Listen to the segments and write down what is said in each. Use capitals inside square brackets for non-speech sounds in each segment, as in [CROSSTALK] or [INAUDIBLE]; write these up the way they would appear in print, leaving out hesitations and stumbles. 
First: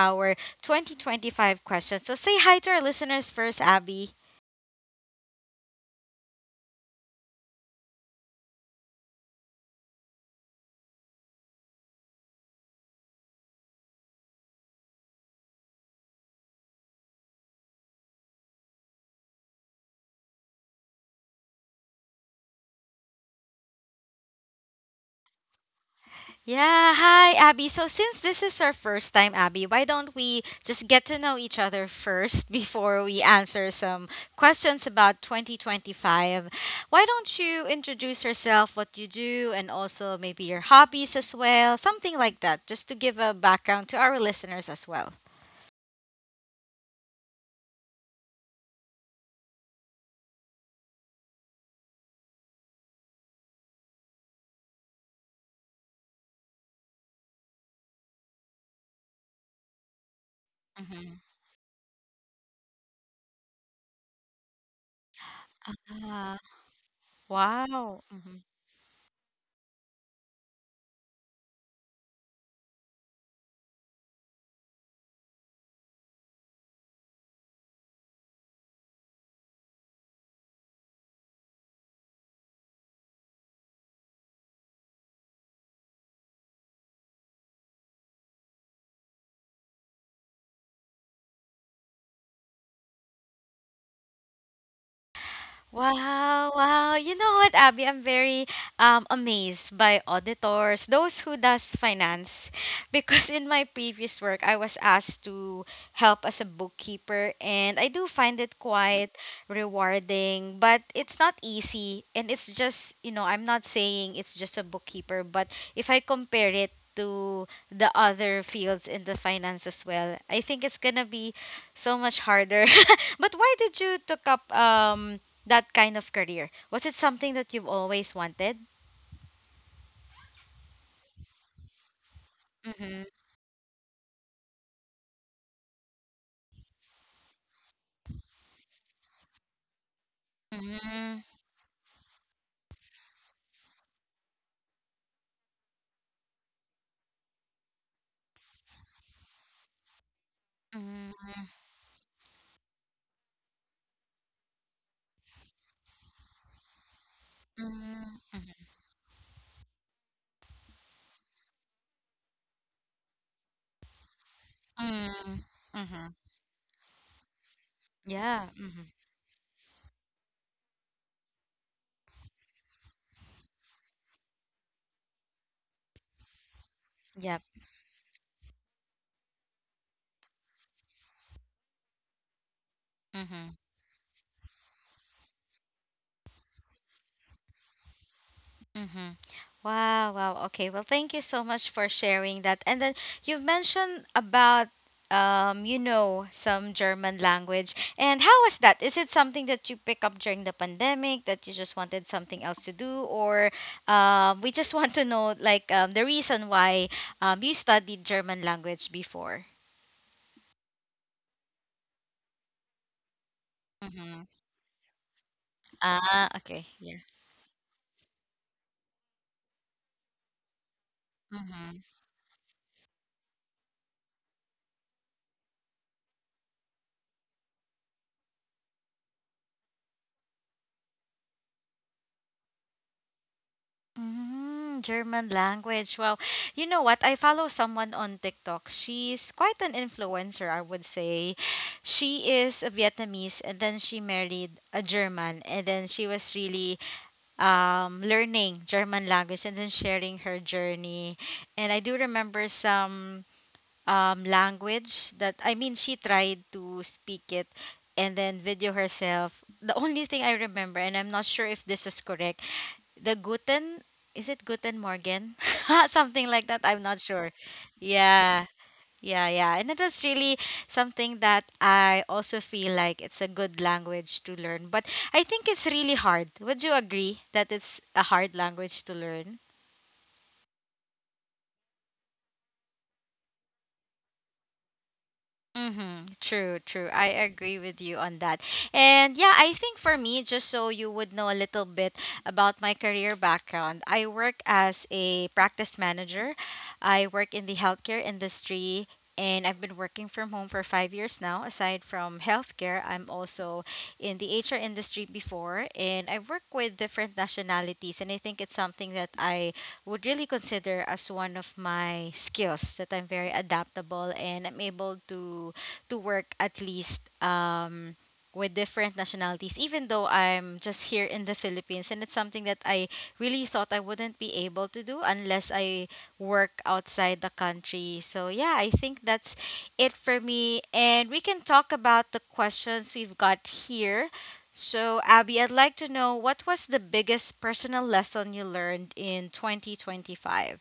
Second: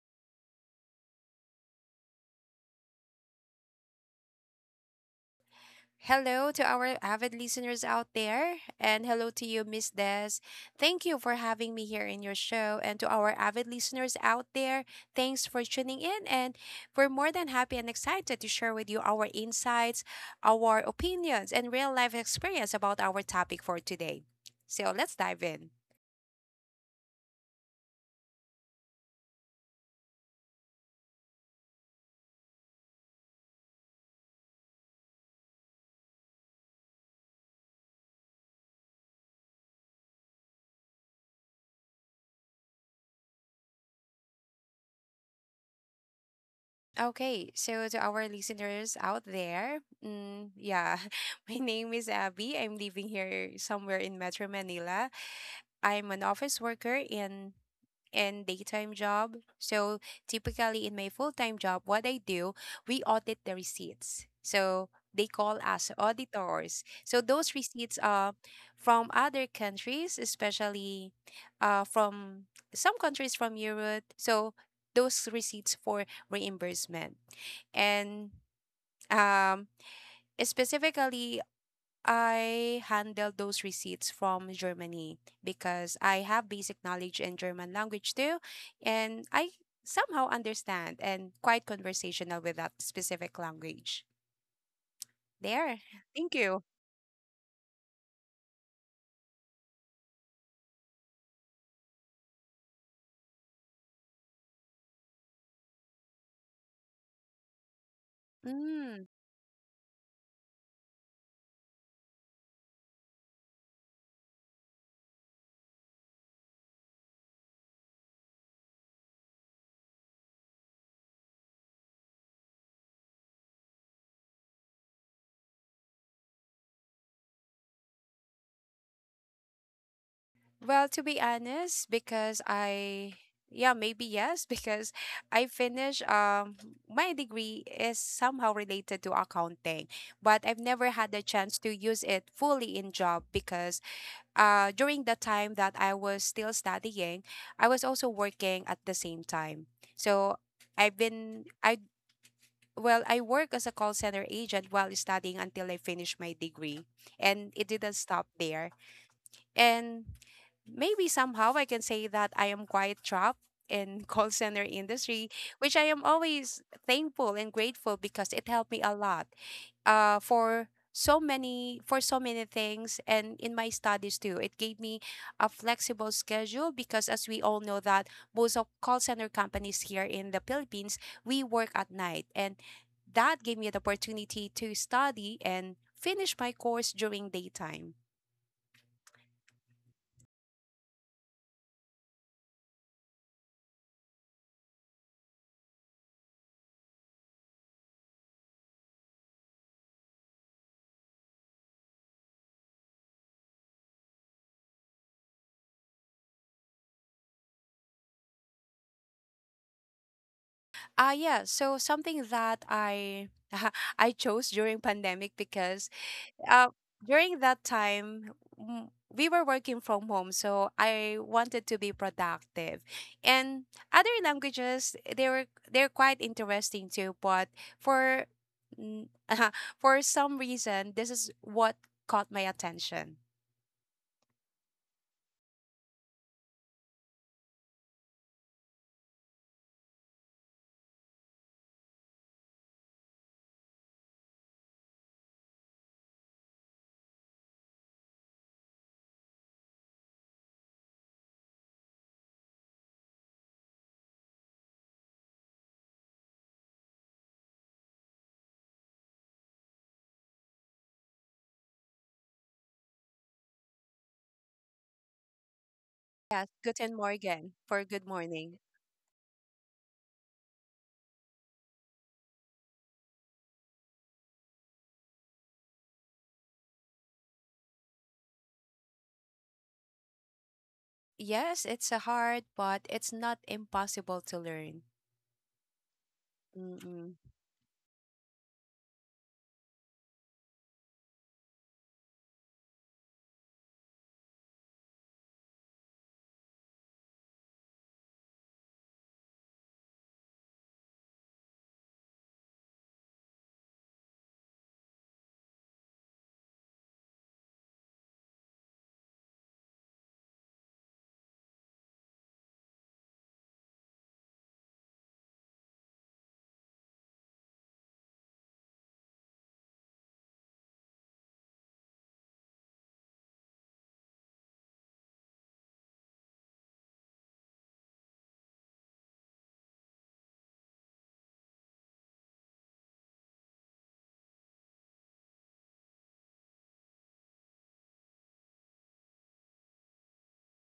our 2025 questions. So say hi to our listeners first, Abby. Hello to our avid listeners out there, and hello to you, Miss Des. Thank you for having me here in your show, and to our avid listeners out there, thanks for tuning in. And we're more than happy and excited to share with you our insights, our opinions, and real life experience about our topic for today. So let's dive in. Yeah, hi, Abby. So since this is our first time, Abby, why don't we just get to know each other first [LAUGHS] before we answer some questions about 2025? Why don't you introduce yourself, what you do, and also maybe your hobbies as well? Something like that, just to give a background to our listeners as well. Okay, so to our listeners out there, yeah, [LAUGHS] my name is Abby. I'm living here somewhere in Metro Manila. I'm an office worker in daytime job. So typically in my Mm-hmm. full-time job, what I do, we audit the receipts. So they call us Ah, auditors. So those receipts wow. are from other countries, especially from some countries from Europe. So those receipts for reimbursement, and um, specifically I handle those receipts from Germany because I have basic knowledge in German language too, and I somehow understand and quite conversational with that specific language. There. Thank Wow, you. wow. You know what, Abby? I'm very amazed by auditors, those who does finance. [LAUGHS] Because in my previous work, I was asked to help as a bookkeeper and I do find it Mm. quite rewarding, but it's not easy and it's just, you know, I'm not saying it's just a bookkeeper, but if I compare it to the other fields in the finance as well, I think it's gonna be so much harder. [LAUGHS] But why did you took up that kind of career. Was it something that you've always wanted? Well, to be honest, because I Mm-hmm. yeah, maybe yes, [LAUGHS] because I finished my degree is somehow related to accounting, but I've never had the Mm-hmm. chance to use it fully in job because during the time that I was still studying, I was also working at the same time. So I've been Mm-hmm. I well, I work as a call center agent while studying until I finished my degree, and it didn't stop there. And maybe somehow I can say that I am quite trapped in [LAUGHS] call center industry, Mm-hmm. which I am Mm-hmm. always thankful and grateful because it Yeah. helped me a Mm-hmm. lot for so many things, and in my studies too it gave me a flexible schedule because as we Yep. all know that most of call center companies here in the Philippines we work at night, and that Mm-hmm. gave me the opportunity to study and finish my course during daytime. Mm-hmm. Wow, wow. Okay. Well, thank you so much for sharing that. And then you've mentioned about you know, some German language. And how was that? Is it something that you pick up during the pandemic that you just wanted something else to do, or we just [LAUGHS] want to know like the reason why you studied German language before? Yeah, so something that I [LAUGHS] I Mm-hmm. chose during pandemic because Ah, uh, okay. during that time we were working from home, so I wanted to Yeah. be productive, and other languages they're quite interesting too, but for n- [LAUGHS] for some reason this is what caught my attention. Mm, German language. Well, you know what? I follow someone on TikTok. She's quite an influencer, I would say. She is a Vietnamese and then she married a German and then she was really learning German language and then sharing her journey. And I do remember some language that I mean she tried to speak it and then video herself. The only thing I remember, and I'm not sure if this is correct, the Guten, is it Guten Morgen? [LAUGHS] something Yes, like that. I'm guten not sure. morgen for good Yeah. morning. Yeah, yeah. And it was really something that I also feel like it's a good language to learn. But I think it's really hard. Would you agree that it's a hard language to learn? Yes, it's a hard, but it's not impossible to learn. Mm-hmm. True, true. Mm-mm. I agree with you on that. And yeah, I think for me, just so you would know a little bit about my career background, I work as a practice manager. I work in the healthcare industry and I've been working from home for 5 years now. Aside from healthcare, I'm also in the HR industry before and I work with different nationalities and I think it's something that I would really consider as one of my skills that I'm very adaptable and I'm able to work at least with different nationalities even though I'm just here in the Philippines and it's something that I really thought I wouldn't be able to do unless I work outside the country. So yeah, I think that's it for me and we can talk about the questions we've got here so, Abby, I'd like to know what was the biggest personal lesson you learned in 2025?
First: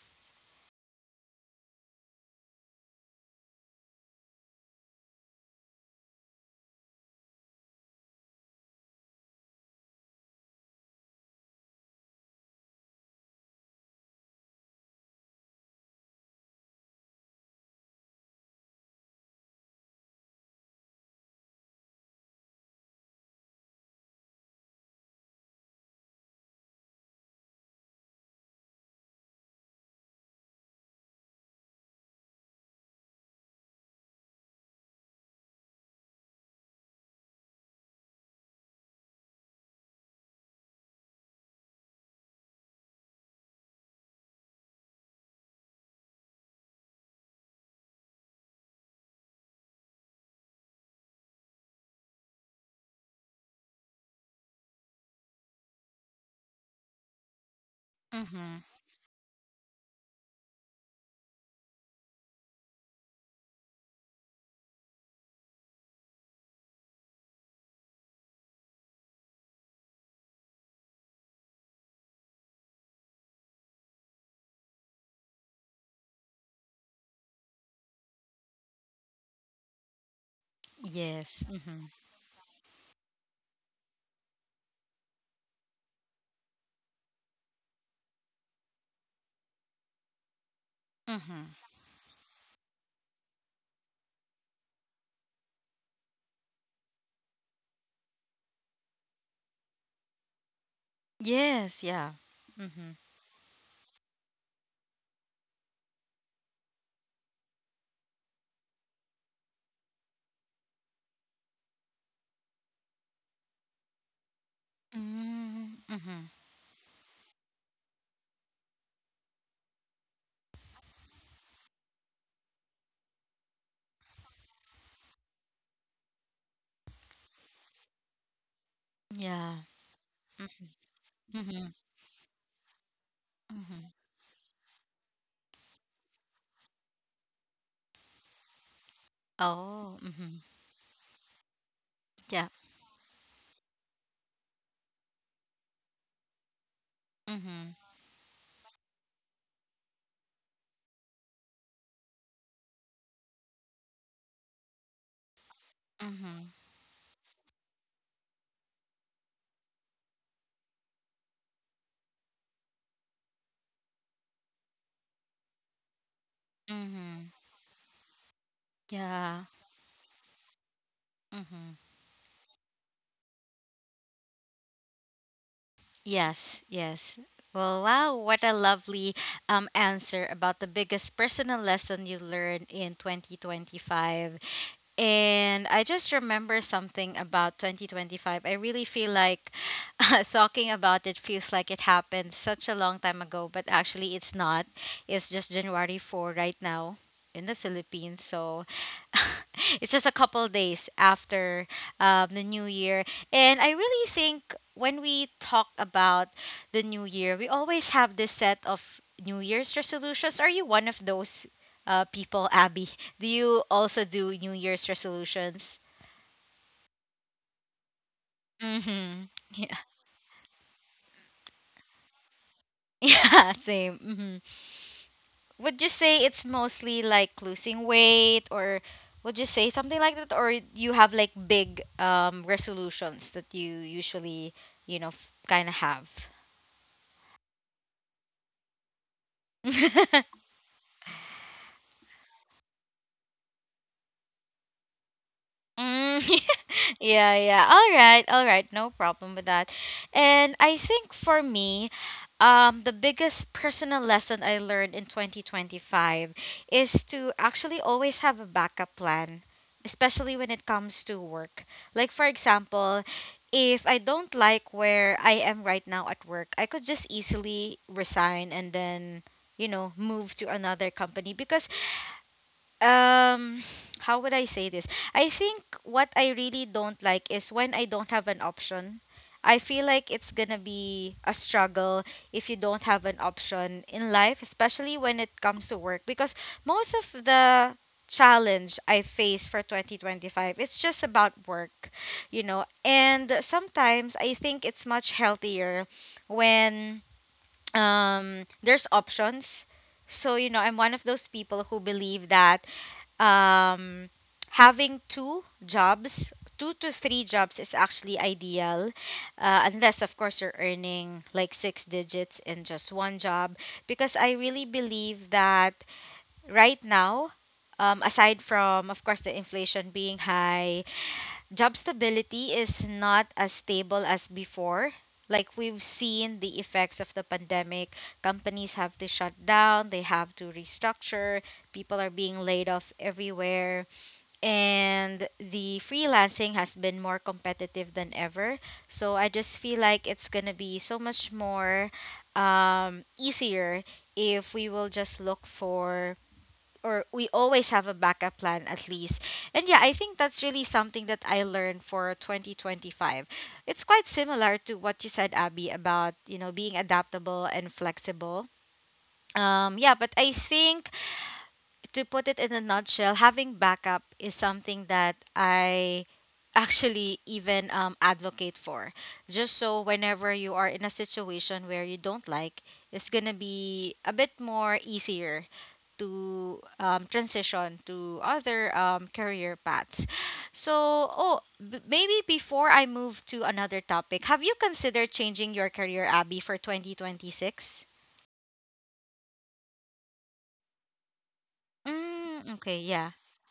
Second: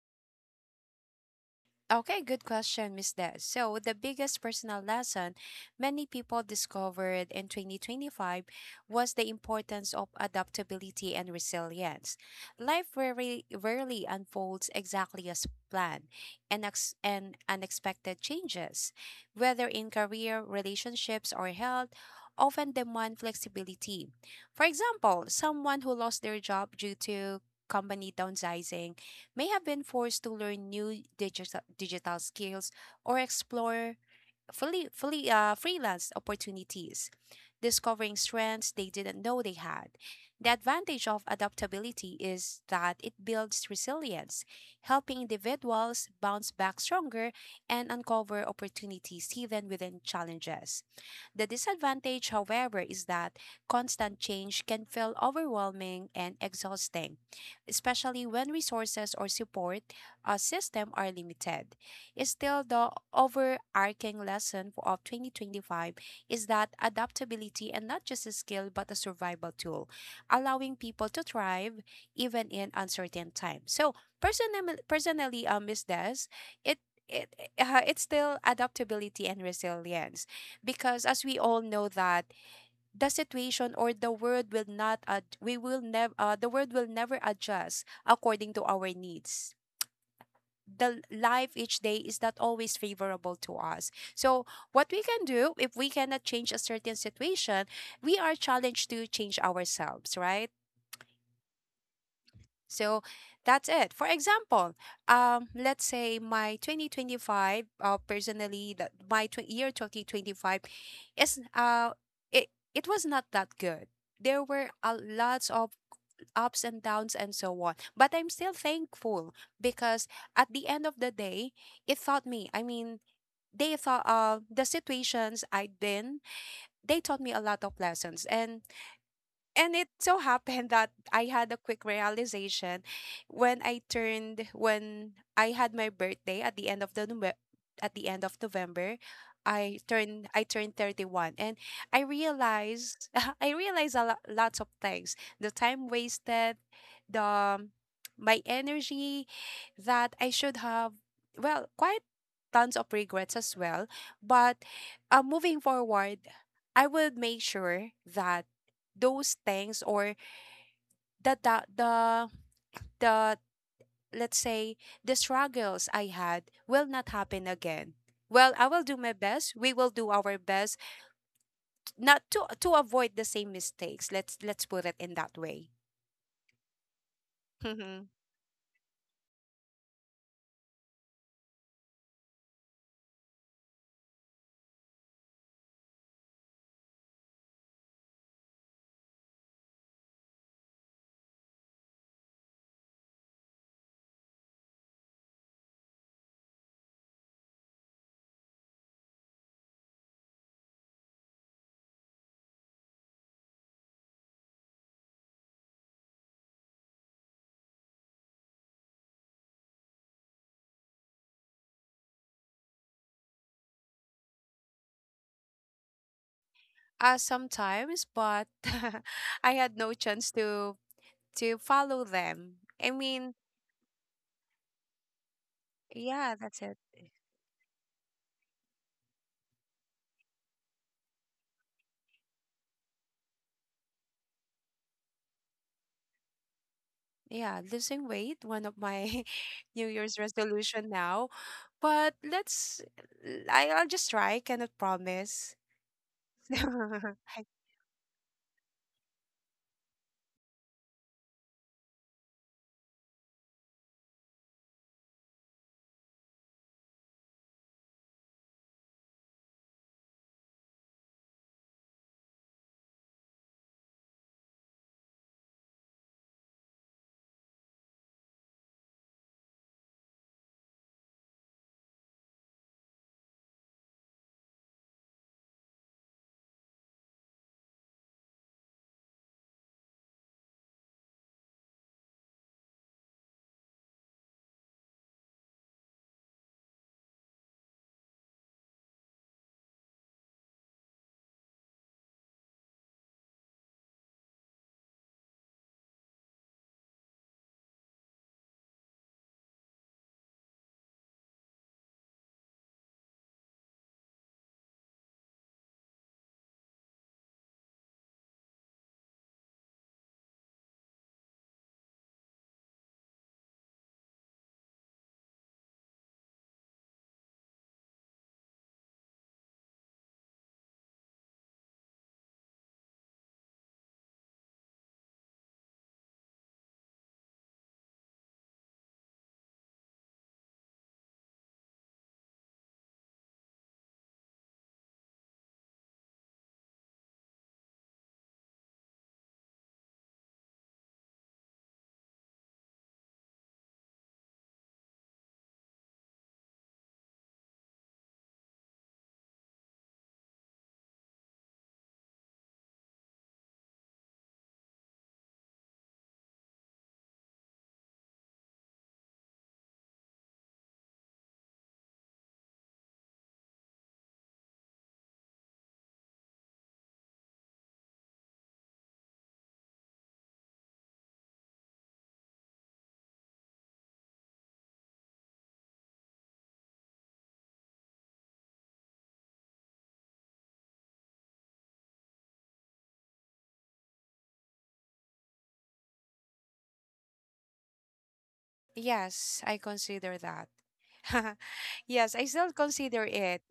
Okay, good question, Miss Des. So, the biggest personal lesson many people discovered in 2025 was the importance of adaptability and resilience. Life rarely, rarely unfolds exactly as planned, and unexpected changes, whether in career, relationships, or health, often demand flexibility. For example, someone who lost their job due to company downsizing may have been forced to learn new digital skills or explore fully freelance opportunities, discovering strengths they didn't know they had. The advantage of adaptability is that it builds resilience, helping individuals bounce back stronger and uncover opportunities even within challenges. The disadvantage, however, is that constant change can feel overwhelming and exhausting, especially when Mm-hmm. resources or support a system are limited. Is still the overarching lesson of 2025 is that adaptability and not just a skill but a survival tool, allowing people to thrive even in uncertain times. So personally, Miss Des, it it it's still adaptability and resilience because as we Yes. all Mm-hmm. know that the situation or the world will not ad- we will never the world will never adjust according to our needs. The Mm-hmm. life each day is not always favorable to us. So, what we can do if we cannot change a certain situation, we are challenged to change ourselves, right? Yes. Yeah. Mm-hmm. So, that's it. For example, let's say my 2025, personally, that my year 2025 is uh, it, it was not that good. There were a lots of Mm-hmm. ups and downs and so on. But I'm still thankful because at the end of the day, it taught me. I mean, they thought, the situations I'd been, they taught me a lot of lessons. And Yeah. and it so happened that I had a Mm-hmm. quick realization Mm-hmm. When I had my birthday at the end of November. I Oh. turned Mm-hmm. I turned 31, and I Yeah. realized [LAUGHS] I realized a lot, lots of things. The time wasted, the Mm-hmm. my energy that I should have, well, quite tons of regrets as well. But moving forward, Mm-hmm. I would make sure that those things or the the the, the let's say the struggles I had will not Mm-hmm. happen again. Well, I will do my Yeah. best. We will do our best Mm-hmm. not to avoid the same mistakes. Let's put it in that way. Yes, yes. Well, Mm-hmm. wow, what a lovely answer about the biggest personal lesson you learned in 2025. And I just remember something about 2025. I really feel like [LAUGHS] talking about it feels like it happened such a long time ago, but actually it's not. It's just January 4th right now in the Philippines. So [LAUGHS] it's just a couple days after the new year. And I really think when we talk about the new year, we always have this set of New Year's resolutions. Are you one of those people, Abby? Do you also do New Year's resolutions? Sometimes, but Mm-hmm. [LAUGHS] I Yeah. had [LAUGHS] no chance to follow them. I mean, Yeah, same. Mm-hmm. Would you say yeah, it's that's it. mostly like losing weight or would you say something like that or you have like big resolutions that you usually, you know, kind of have? Yeah, losing weight, one of my [LAUGHS] New Year's [LAUGHS] resolution now. But I'll just try, cannot promise. Mm, [LAUGHS] [LAUGHS] yeah, I, yeah. All right, all right. No problem with that. And I think for me, the biggest personal lesson I learned in 2025 is to actually always have a backup plan, especially when it comes to work. Like, for example, if I don't like where I am right now at work, I could just easily resign and then, you know, move to another company because um [SIGHS] how would I say this? I think what I really don't like is when I don't have an option. I feel like it's gonna be a struggle if you don't have an option in life, especially when it comes to work because most of the challenge I face for 2025, it's just about work, you know, and sometimes I think it's much healthier when there's options. So you know I'm one of those people who believe that um, having two jobs, two to three jobs is actually ideal, unless, of course, you're earning like six digits in just one job. Because I really believe that right now, aside from, of course, the inflation being high, job stability is not as stable as before. Like we've seen the effects of the pandemic, companies have to shut down, they have to restructure, people are being laid off everywhere and the freelancing has been more competitive than ever. So I just feel like it's gonna be so much more easier if we will just look for or we always have a backup plan at least. And yeah, I think that's really something that I learned for 2025. It's quite similar to what you said Abby about, you know, being adaptable and flexible. Yeah, but I think to put it in a nutshell, having backup is something that I actually even advocate for. Just so whenever you are in a situation where you don't like, it's gonna be a bit more easier to transition to other career paths. So, oh, maybe before I move to another topic, have you considered changing your career, Abby, for 2026? yes, I consider that. [LAUGHS] Yes, I still Mm, okay, consider yeah. it.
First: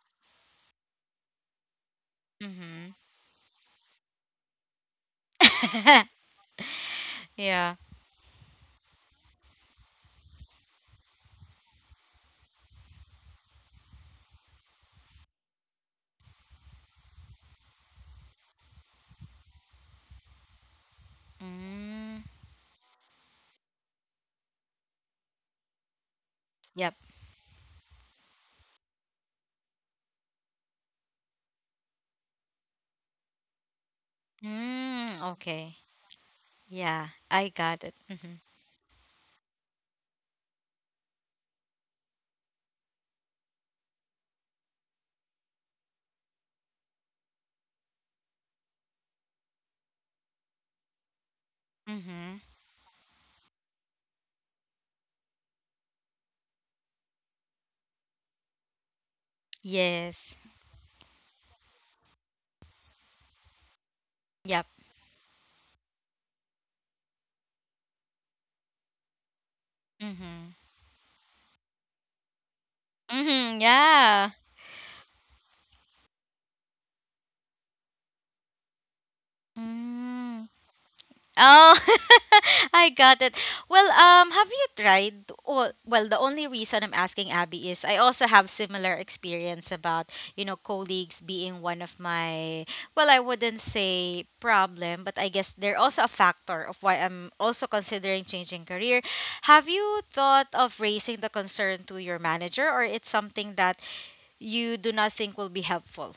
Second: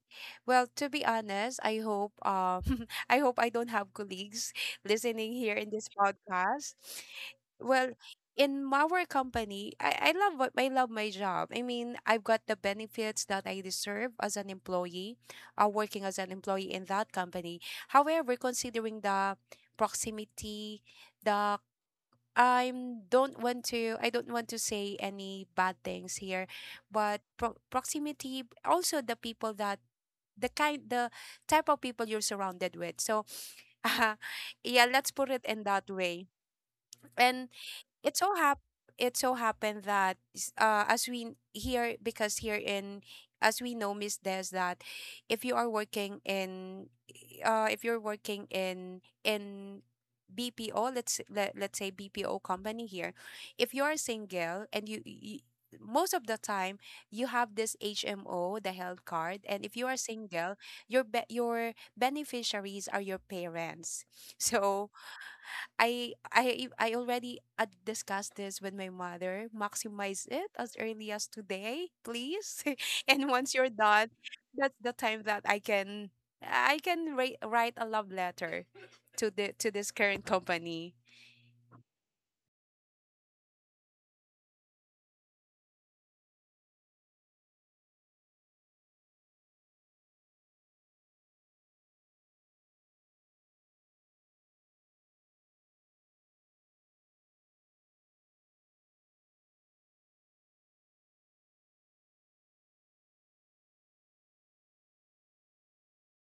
Well, to be honest, I hope [LAUGHS] Mm-hmm. I hope I don't have colleagues [LAUGHS] listening here in this podcast. [LAUGHS] Well, in our company, I love my job. I mean, I've got the benefits that I deserve as an employee, working as an employee in that company. However, considering the proximity, the Mm, I'm don't want to I don't want to say any bad things here, yep. but proximity, also the people that the kind the type of people you're surrounded with. So [LAUGHS] uh, yeah, let's Mm, put it in okay. that way. Yeah, And I got it. it so Mm-hmm. hap- it so happened that s- as we here because here in as we know, Miss Des, that if you are working in, if you're working in BPO, let's say Mm-hmm. BPO company here, if you are single, and you most of the time you have this HMO, the health card, and if you are Yes. single, your beneficiaries are your parents [LAUGHS] Yep. so I already discussed this with my mother. Maximize it Mm-hmm. as early as today, please. [LAUGHS] And once you're Mm-hmm. done, Yeah. that's the time that I can write a love letter to the to this current Mm. company. Oh, [LAUGHS] I got it. Well, have you tried? Well, the only reason I'm asking Abby is I also have similar experience about you know colleagues being one of my well, I wouldn't say problem, but I guess they're also a factor of why I'm also considering changing career. Have you thought of raising the concern to your manager, or it's something that you do not think will be helpful?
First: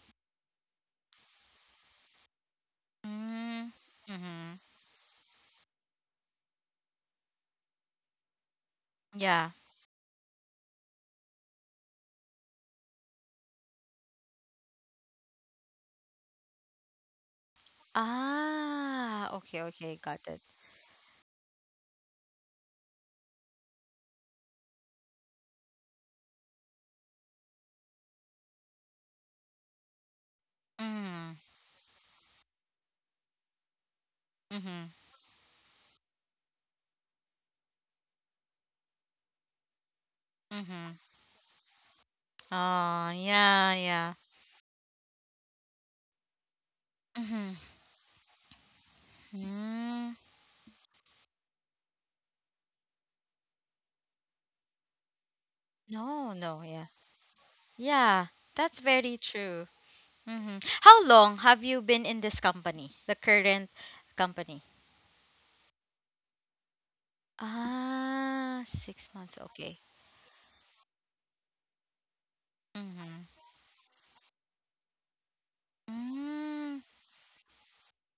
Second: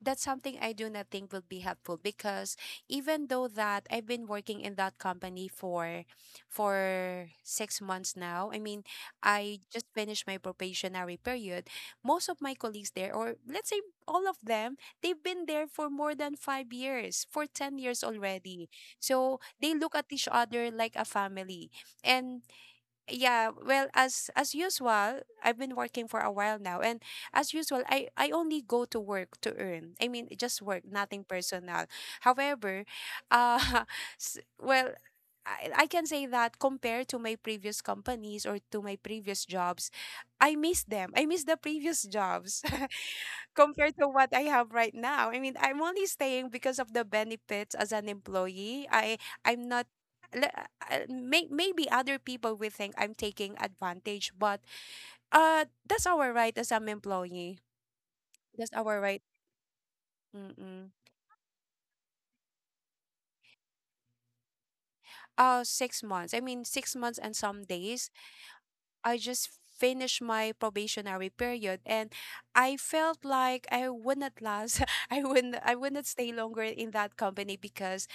That's something I do not think will be helpful because even though Mm-hmm. that I've been Mm-hmm. working in that company for 6 months now, I mean, Yeah. I just finished my probationary period. Most of my colleagues there, or let's say all of them, they've been there for more than 5 years, for 10 years already. Ah, So okay, they look okay, at got each it. other like a family. And yeah, well, as usual I've been working for a while now, and as usual, I only go to work to earn, I mean just work, nothing Mhm. personal. However, uh [LAUGHS] Mhm. well, I can say that compared to my previous companies or to my previous jobs, I miss Mhm. them, I miss the previous jobs [LAUGHS] Oh, yeah, compared to yeah. what I have right now. I mean, I'm only staying because of the Mhm. benefits as an employee. I'm not Mm. Maybe other people will think I'm taking advantage, but that's No, our right no, as yeah. an employee. Yeah, That's that's our very right. true. Mhm. Mm-mm. How long have you been in this company? The current company? 6 months. I mean, 6 months and some days. Ah, six I months. just Okay. finished my probationary period, and I Mhm. felt like I wouldn't last [LAUGHS] I wouldn't stay longer Mm. in that company because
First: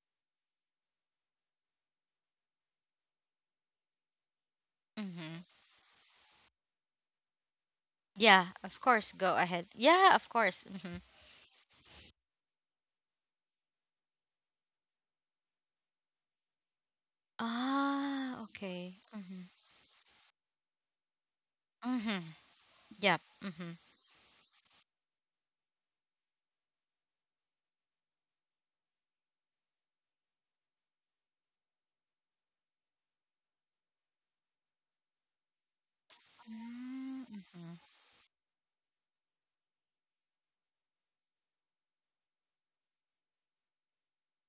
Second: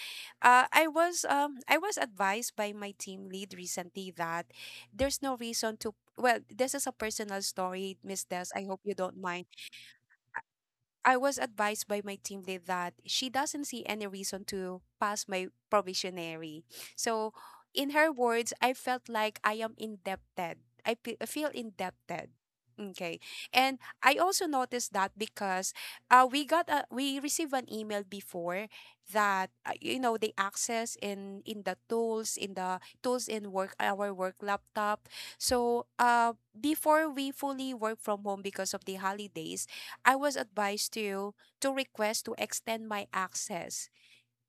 I was advised by my team lead recently that there's no Mhm. reason to. Well, this is a personal story, Miss Des, Yeah, I hope of you course. don't Go mind. ahead. Yeah, of course. Mhm. I was advised by my team lead that she doesn't see any reason to pass my probationary. So, in her Ah, words, I okay. felt like Mhm. I am indebted. I feel indebted. Mhm. Okay. Yep. And Mhm. I also noticed that because we received an email before that, the access in the tools in work our work laptop. So before Mm, we fully work from home because of the holidays, I was advised to request to extend my access,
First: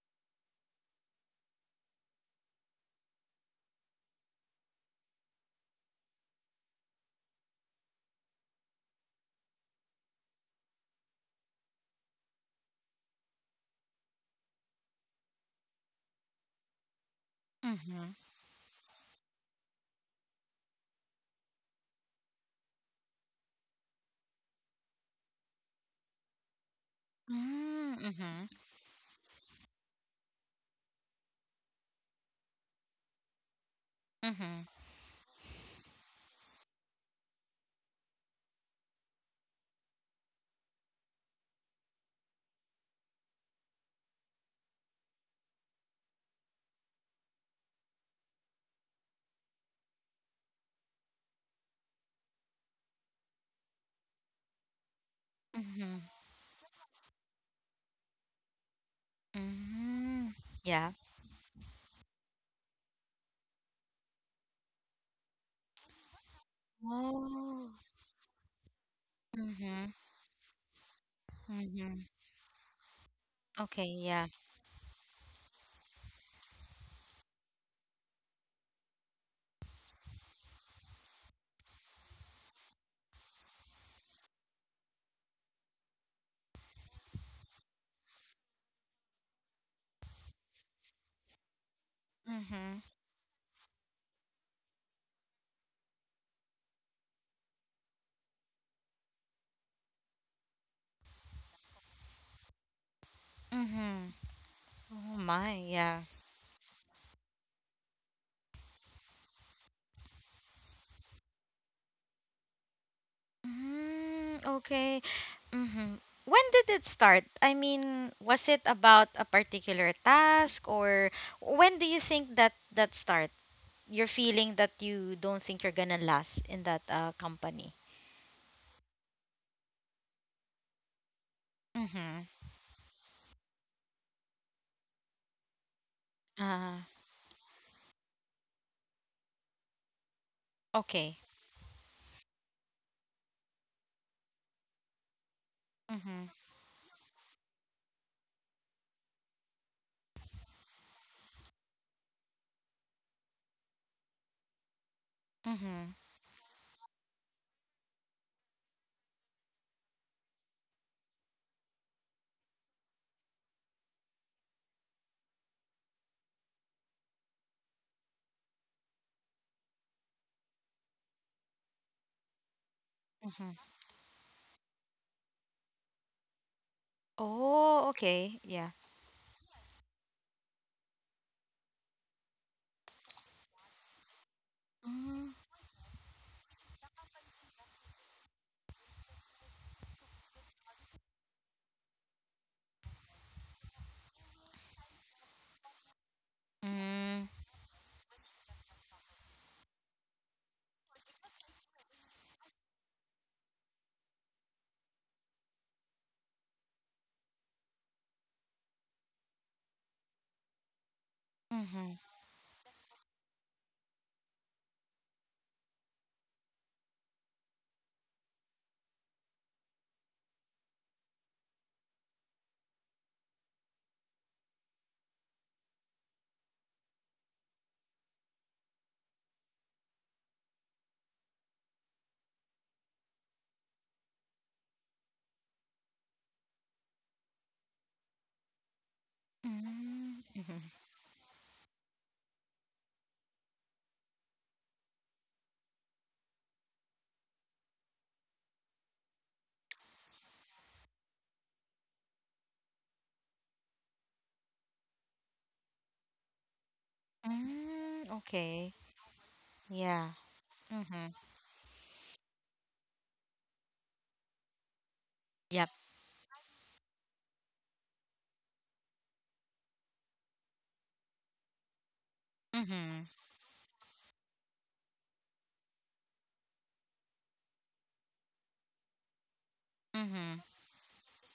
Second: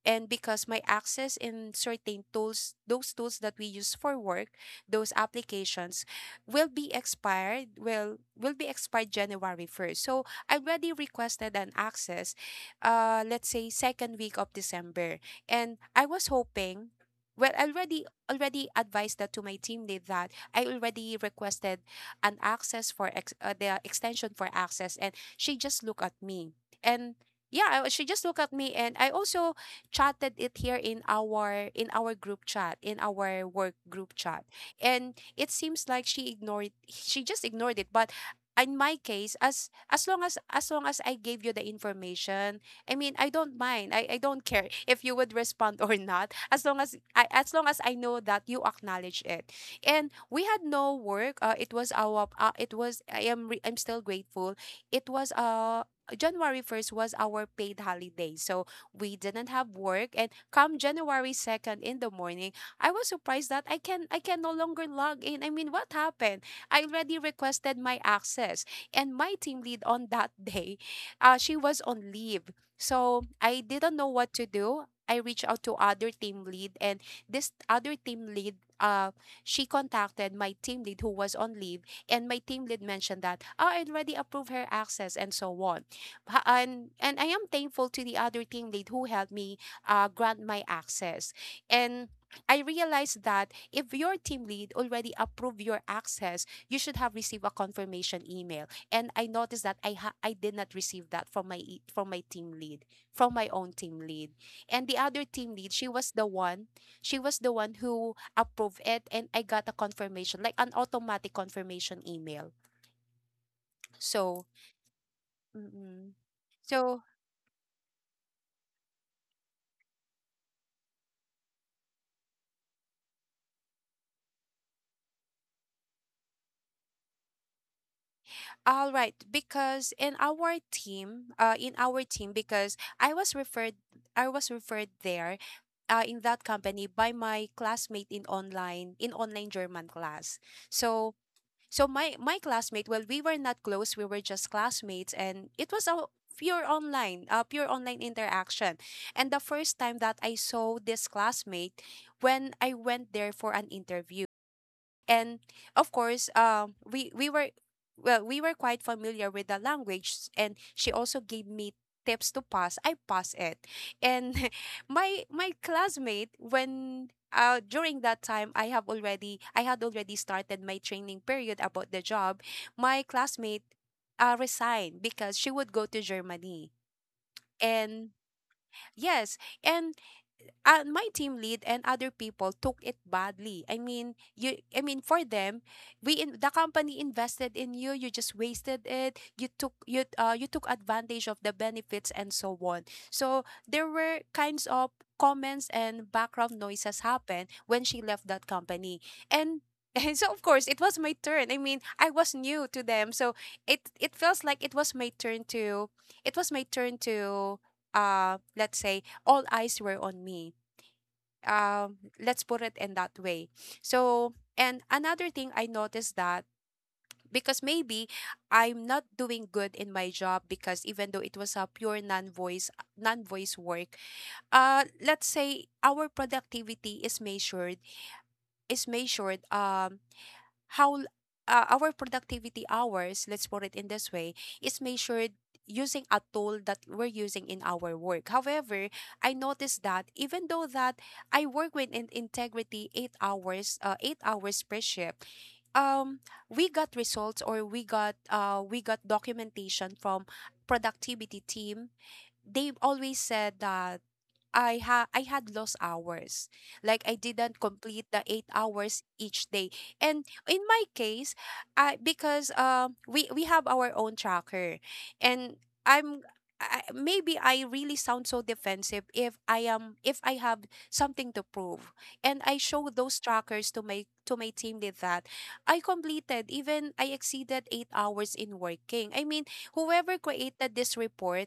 and because my access in certain tools, those tools that we use for work, those applications will be expired January 1st. So I already requested an access, let's say second week of December, and I was hoping, well, I already Mhm. already advised that to my team lead that I already requested an access the extension for access, and she just looked at me, and yeah, Mm, she just looked mhm, at me, and I also chatted it here in our group chat, in our work group chat. mhm, And it seems like she just ignored it, but in my case, as long as I gave you the information, I mean, I don't mind. I don't care [LAUGHS] if you would respond [LAUGHS] or not as long as I know that you acknowledge it. And we had no work. It was our it was I am re- I'm still grateful. It was mhm, January 1st was our paid holiday. So we didn't have work, and mm. come Yeah. January 2nd in the morning, I was surprised that I can no longer log in. I mean, what happened? I already Oh. requested my access, and my team lead Mhm, on that [LAUGHS] day, she was mhm. on leave, so I Okay, didn't know yeah. what to do. I reached out to other team lead, and this other team lead, she contacted my team lead who was on leave, and my team lead mentioned that, oh, I already approved her access, and so on. And I am thankful to the other team lead who helped me grant my access. And I Mhm, realized that if your team lead already approved your access, you should have received a confirmation email. And I noticed that I did not receive that from my team lead, from my own team mhm. lead. And the Oh other my, team lead, yeah. She was the one who approved it, and I got a confirmation, like an automatic confirmation email. Mm, So, okay. Mhm. mm-mm. When did it so start? I mean, was it about a particular task or when do you think that that start? You're feeling that you don't think you're gonna last in that company. All right, because in our team, Mhm. Because I was referred there, in that Uh, company by my classmate in online German class. So, okay. so my classmate, well, we were not close, we were just classmates, and it was a Mhm. Pure online interaction. And the first time that I saw this classmate, when I went there for an interview and of Mhm. course, we were well, we were quite familiar with the language, and she also gave me tips to pass. I passed it, and [LAUGHS] my classmate when. During that time I had already started my training period about the job my Mhm. classmate resigned because she would go to Germany Oh, and okay. Yeah. yes and my team lead and other people took it badly. I mean, you I mean for Mm, them, the company invested in you, you just wasted it. You took advantage of the benefits and so on. So there were kinds of comments and background noises mm, happen when she left that company. And [LAUGHS] and so of course it was my turn. I mean, I was new to them. So it feels like it was my turn to let's say all eyes were on me, um, mhm, let's put it in that way. So and another thing I noticed that because maybe I'm not doing good in my job because even though it was a pure non voice work, let's say our productivity is measured, how l- our productivity hours, let's put it in this way, is measured using a tool that we're using in our work. However, I noticed that mm, even though mhm, that I work with in- integrity 8 hours, 8 hours per shift, um, we got results, or we got documentation from productivity team. They always said that I had lost hours. Like I didn't complete mm, the eight okay. hours each day. And Yeah. in my Mhm. case, I because we have our own tracker, and Yep. I'm I, maybe I really sound so defensive if I have something to prove, and I show Mhm. those trackers to my team with that I completed, even I exceeded 8 hours in working. I mean, whoever Mhm. created this report,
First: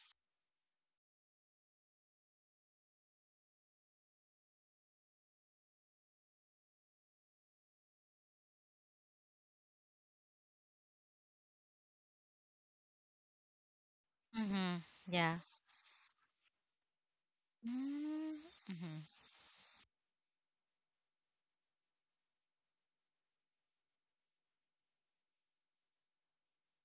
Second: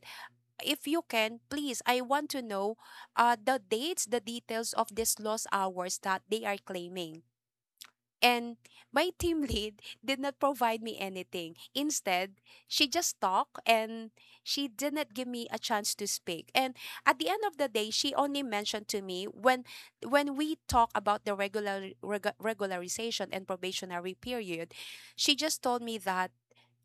if you can, please, I want to know, the dates, the details of these lost hours that they are claiming. And my [LAUGHS] team lead did not provide me anything. Instead, she just talked, and she Mhm. did not give Yeah. me a chance to speak. And at the end of the day, she Mm, only mentioned to mhm. me when we talk about the regularization and probationary period, she just told me that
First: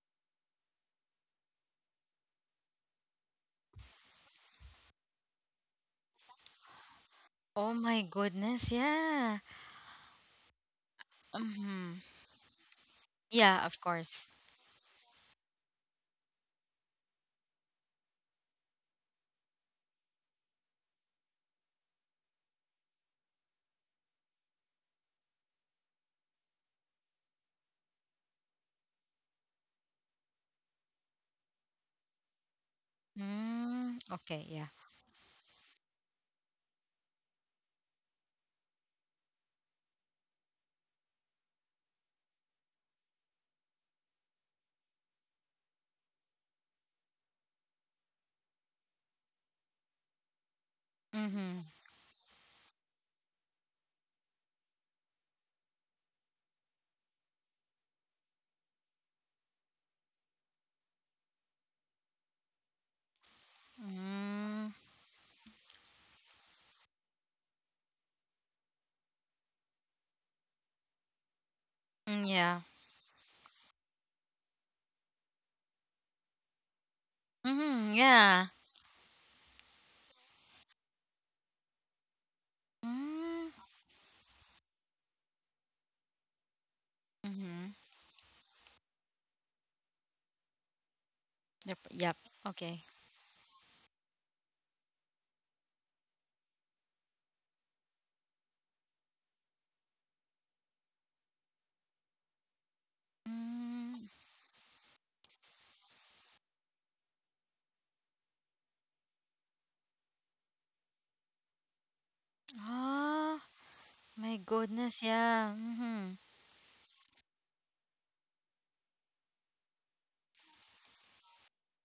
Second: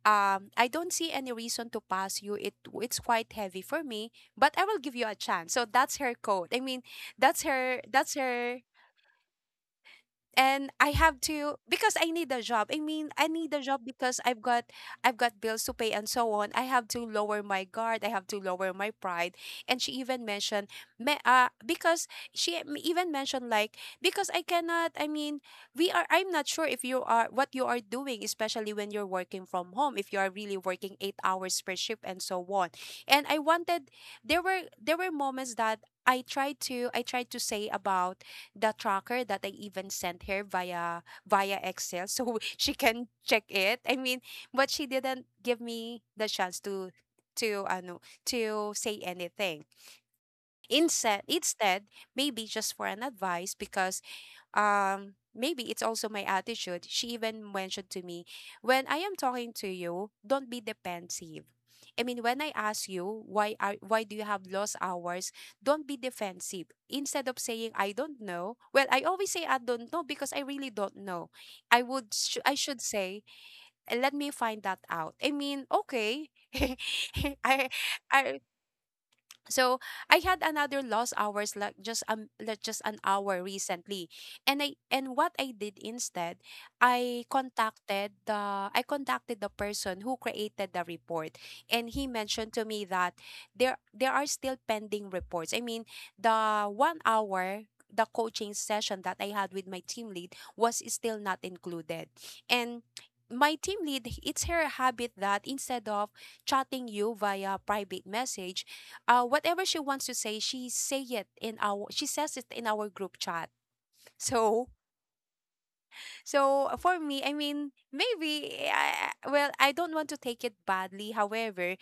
I don't see any reason to pass you. It's quite heavy for me, but I will give you a chance. So that's her code. I mean, Oh my that's her. goodness. Yeah. And I have to because Mhm. I need a job. I mean, I need a Yeah, of job because course. I've got bills to pay and so on. I have to lower my guard. I have to lower my pride. And she even mentioned me, because she even mentioned like because I cannot. I mean, we are. I'm not sure if you are what you are doing, especially when you're working from home. If you are really working 8 hours per shift and so on. And I wanted Mm, okay. Yeah. There were moments that. I tried to say about the tracker that I even sent her via Excel so [LAUGHS] she can check it. I mean, but she didn't give me the chance to ano to say anything. Instead, Mhm. instead, maybe just for an advice because maybe it's also my attitude, she even mentioned to me, when I am talking to you, don't be defensive. I mean when I ask you why do you have Mm, lost hours, don't be defensive. Instead of saying I don't know, well I always say I don't know because I really don't know. Mm, I yeah. should say let me find that out. I mean, okay. [LAUGHS] I Mhm. I Yeah. So I had another lost hours like just an hour Mm, recently. And I and what I did instead, mhm. I contacted the person who created the report, Yep. and he Yep. mentioned to Okay. me that there are still pending reports. I mean, the 1 hour, the coaching session that I had with my team lead, was still not included. And my team Mm. lead, it's her habit that instead of chatting you via private message, whatever she wants to say, she says it in our group Ah. chat. [LAUGHS] My So goodness, yeah. Mhm. so for me, I mean, well, I don't want to take it badly. However,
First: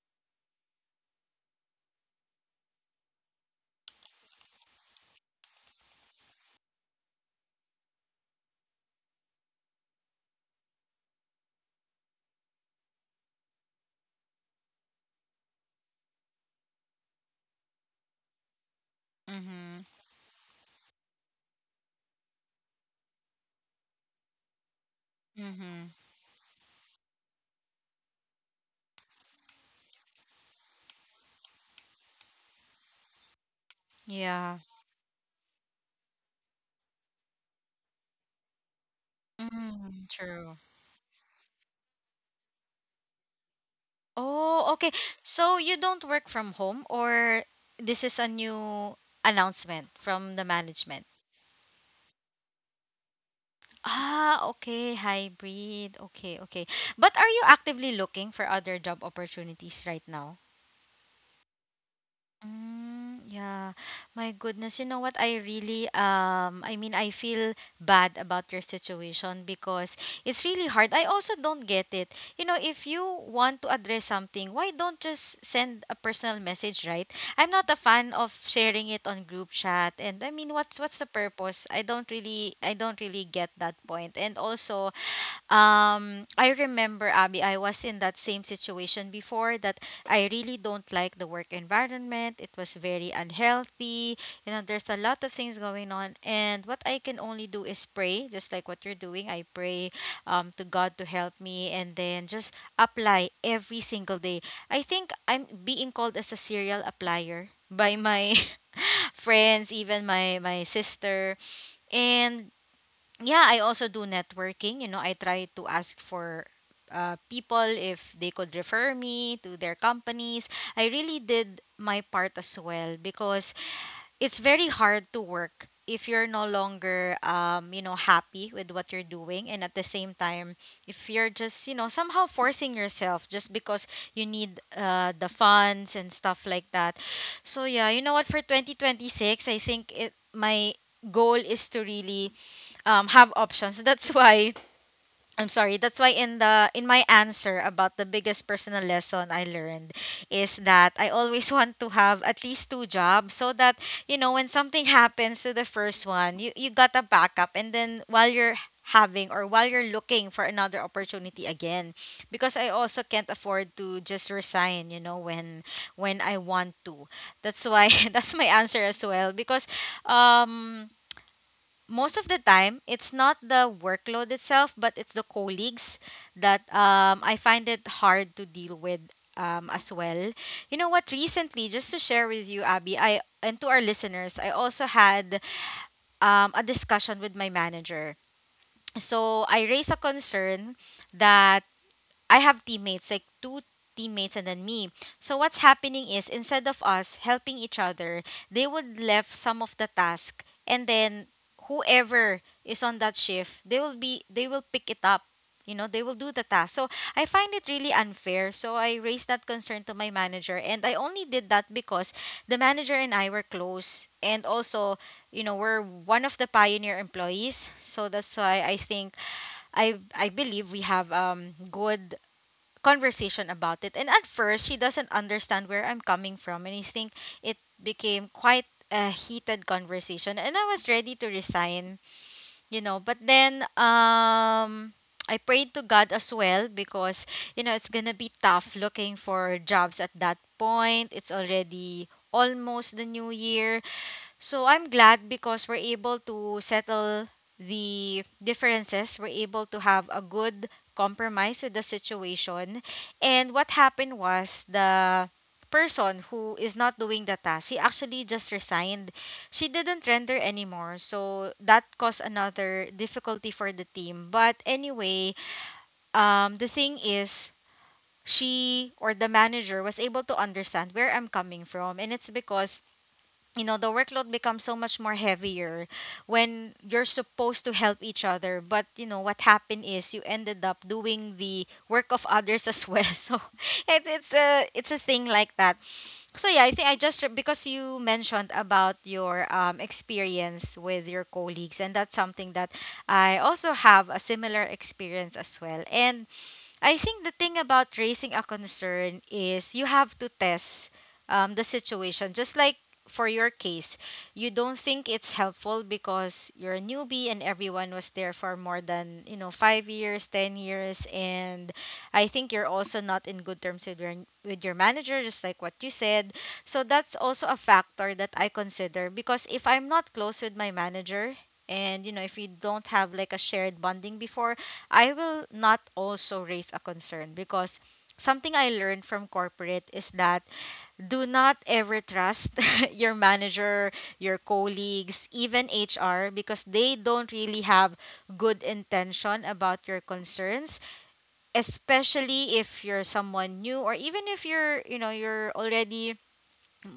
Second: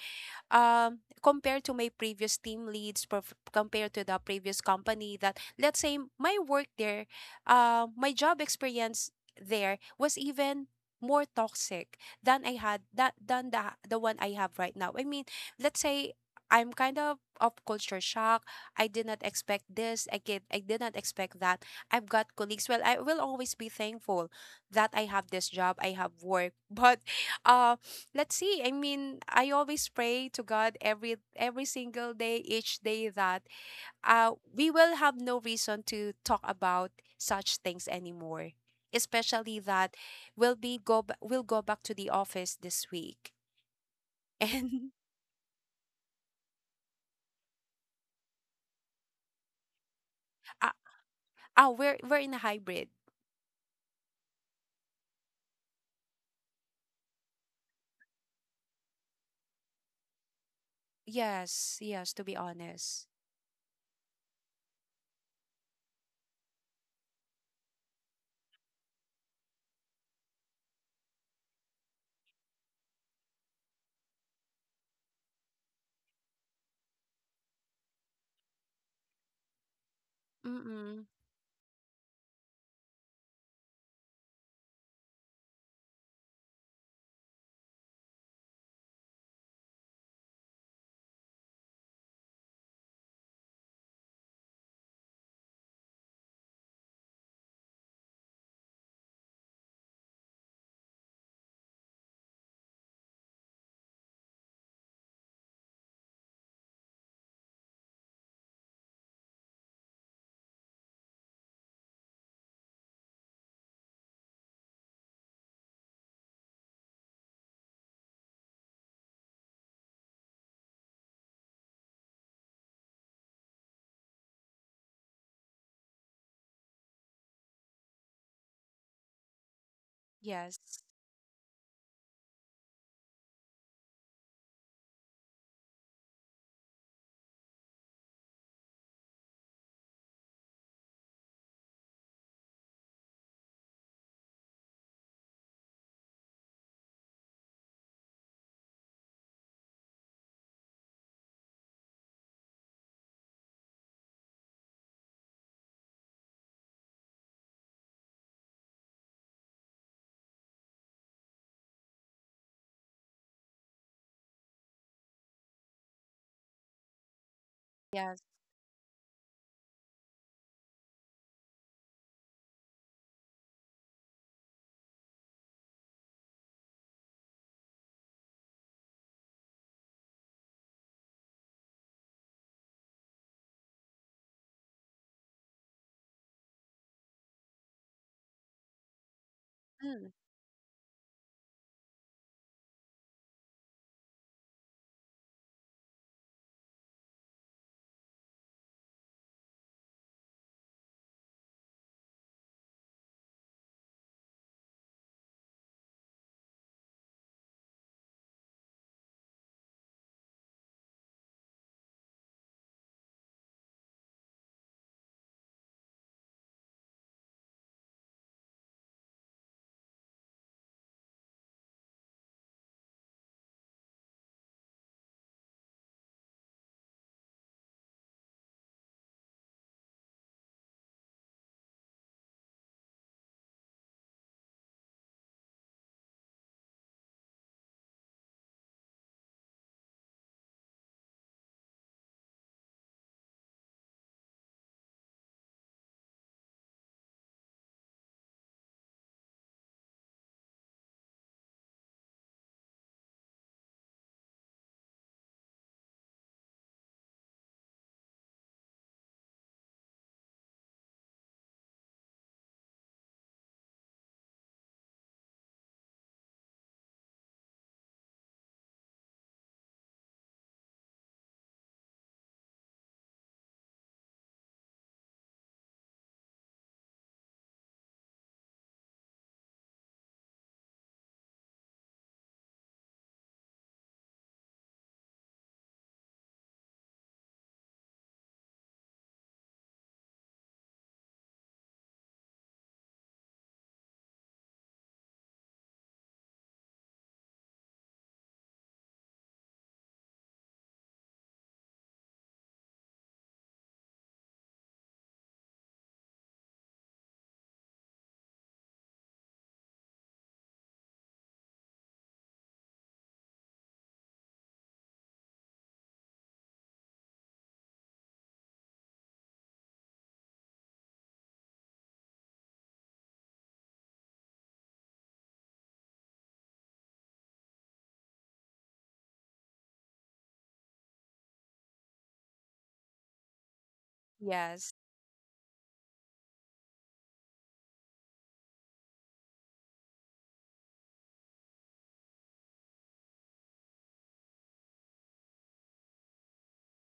um, compared to my previous team leads perf- compared to the previous company, that let's say my work there, my job experience there was even more toxic than I had that than the one I have right now. I mean, let's say I'm kind of culture shock. I did not expect Mhm. this. I did not expect that. I've got colleagues. Well, I will always be thankful that I have this job. I Mhm. have work. [LAUGHS] But um, let's see. I mean, I always pray to God every single day, each day that Yeah. we will have no reason to talk about such things anymore. Especially that Mm, true. We'll go back to the office this week. [LAUGHS] Oh, And okay. So you don't work from home or this is a new announcement from the uh, management? We're in a hybrid. Ah, okay. Hybrid. Okay, okay. But are you actively looking for other job opportunities right now? Yes, yes, to be honest. Mm, yeah. My goodness, you know what? I really I mean I feel bad about your situation because it's really hard. I also don't get it. You know, if you want to address something, why don't just send a personal message, right? I'm not a fan of sharing it on group chat and I mean what's Mm-mm. the purpose? I don't really get that point. And also I remember, Abby, I was in that same situation before that I really don't like the work environment. It was very unhealthy. You know, there's a lot of things going on. And what I can only do is pray, just like what you're doing. I pray to God to help me and then just apply every single day. I think I'm being called as a serial applier by my [LAUGHS] friends, even my sister. And yeah, I also do networking. You know, I try to ask for people if they could refer me to their companies. I really did my part as well because it's very hard to work if you're no longer you know happy with what you're doing, and at the same Yes. time if you're just you know somehow forcing yourself just because you need the funds and stuff like that. So yeah, you know what, for 2026 I think it my goal is to really have options. [LAUGHS] That's why I'm sorry. That's why in the in my answer about the biggest personal lesson I learned is that I always [LAUGHS] want to have at least two jobs, so that you know when something happens to the first one, you got a backup, and then while you're having or while you're looking for another opportunity again, because I also can't afford to just resign, you know, when I want to. That's why [LAUGHS] Yes. that's my answer as well, because um most of the time it's not the workload itself but it's the colleagues that I find it hard to deal with as well. You know what, recently, just to share with you Abby I and to our listeners, I also had a discussion with my manager. So I raised a Mm. concern that I have teammates, like two teammates and then me. So what's happening is instead of us helping each other, they would left some of the task, and then whoever is on that shift, they will pick it up. You know, they will do the task. So I find it really unfair. So I raised that concern to my manager, and I only did that because the manager and I were close, and also, you know, we're one of the pioneer employees. So that's why I think I believe we have good conversation about it. And at first, she doesn't understand where I'm coming from. And I think it became quite a heated conversation. And I was ready to resign, you know. But then, I prayed to God as well because, you know, it's going to be tough looking for jobs at that point. It's already almost the new year. So I'm glad because we're able to settle the differences. We're able to have a good compromise with the situation. And what happened was, the person who is not doing the task, she actually just resigned. She didn't render anymore. So that caused another difficulty for the team. But anyway, the thing is, she or the manager was able to understand where I'm coming from. And it's because you know the workload becomes so much more heavier when you're supposed to help each other, but you know what happened is you ended up doing the work of others as well. [LAUGHS] So it's a thing like that. So yeah, I think because you mentioned about your experience with your colleagues, and that's something that I also have a similar experience as well. And I think the thing about raising a concern is you have to test the situation. Just like for your case, you don't think it's helpful because you're a newbie and everyone was there for more than you know 5 years, 10 years, and I think you're also not in good terms with your manager, just like what you said. So that's also a factor that I consider, because if I'm not close with my manager, and you know if we don't have like a shared bonding before, I will not also raise a concern, because something I learned from corporate is that do not ever trust [LAUGHS] your manager, your Yes. colleagues, even HR, because they don't really have good intention about your concerns, especially if you're someone new, or even if you're, you know, you're already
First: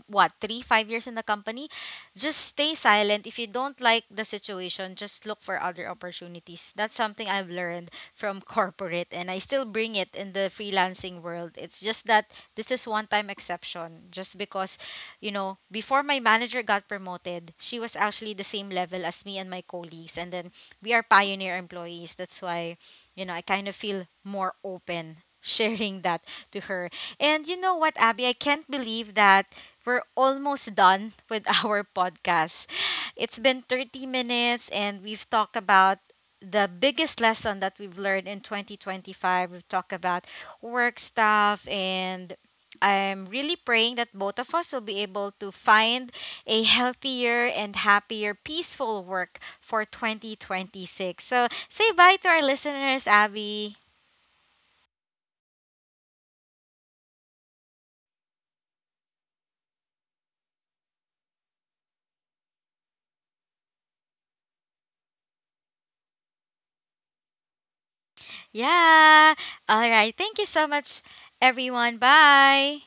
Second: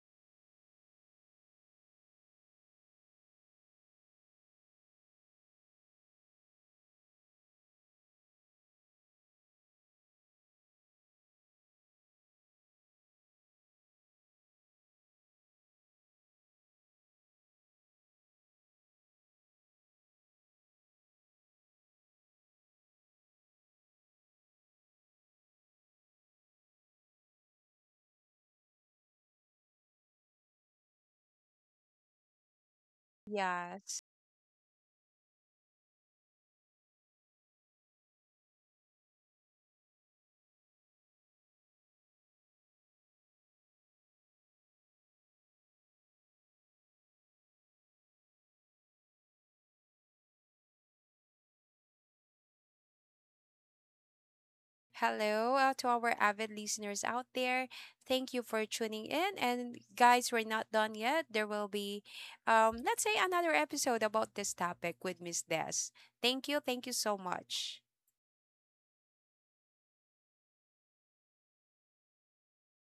what, 3 5 years in the company. Just stay silent. If you don't like the situation, just look for other opportunities. That's something I've learned from [LAUGHS] corporate, and I still bring it in the freelancing world. It's just that this is one time exception just because, you know, before my manager got promoted, she was actually the same level as me and my colleagues, and then we are pioneer employees, that's why you know I kind of feel more open [LAUGHS] sharing that to her. And you know what Abby, I can't believe that we're almost done with our [LAUGHS] podcast. It's been Yes. 30 minutes and we've talked about the biggest lesson that we've learned in 2025. We've talked about work stuff, and I'm really praying that both of us will be able to find a healthier and happier, peaceful work for 2026. So say bye to our listeners, Abby. Hello, to our avid listeners out there. Thank you for tuning in. And guys, we're not done yet. There will be, let's say, another episode about this topic with Miss Des. Thank you. Thank you so much. Yeah. All right. Thank you so much, everyone. Bye.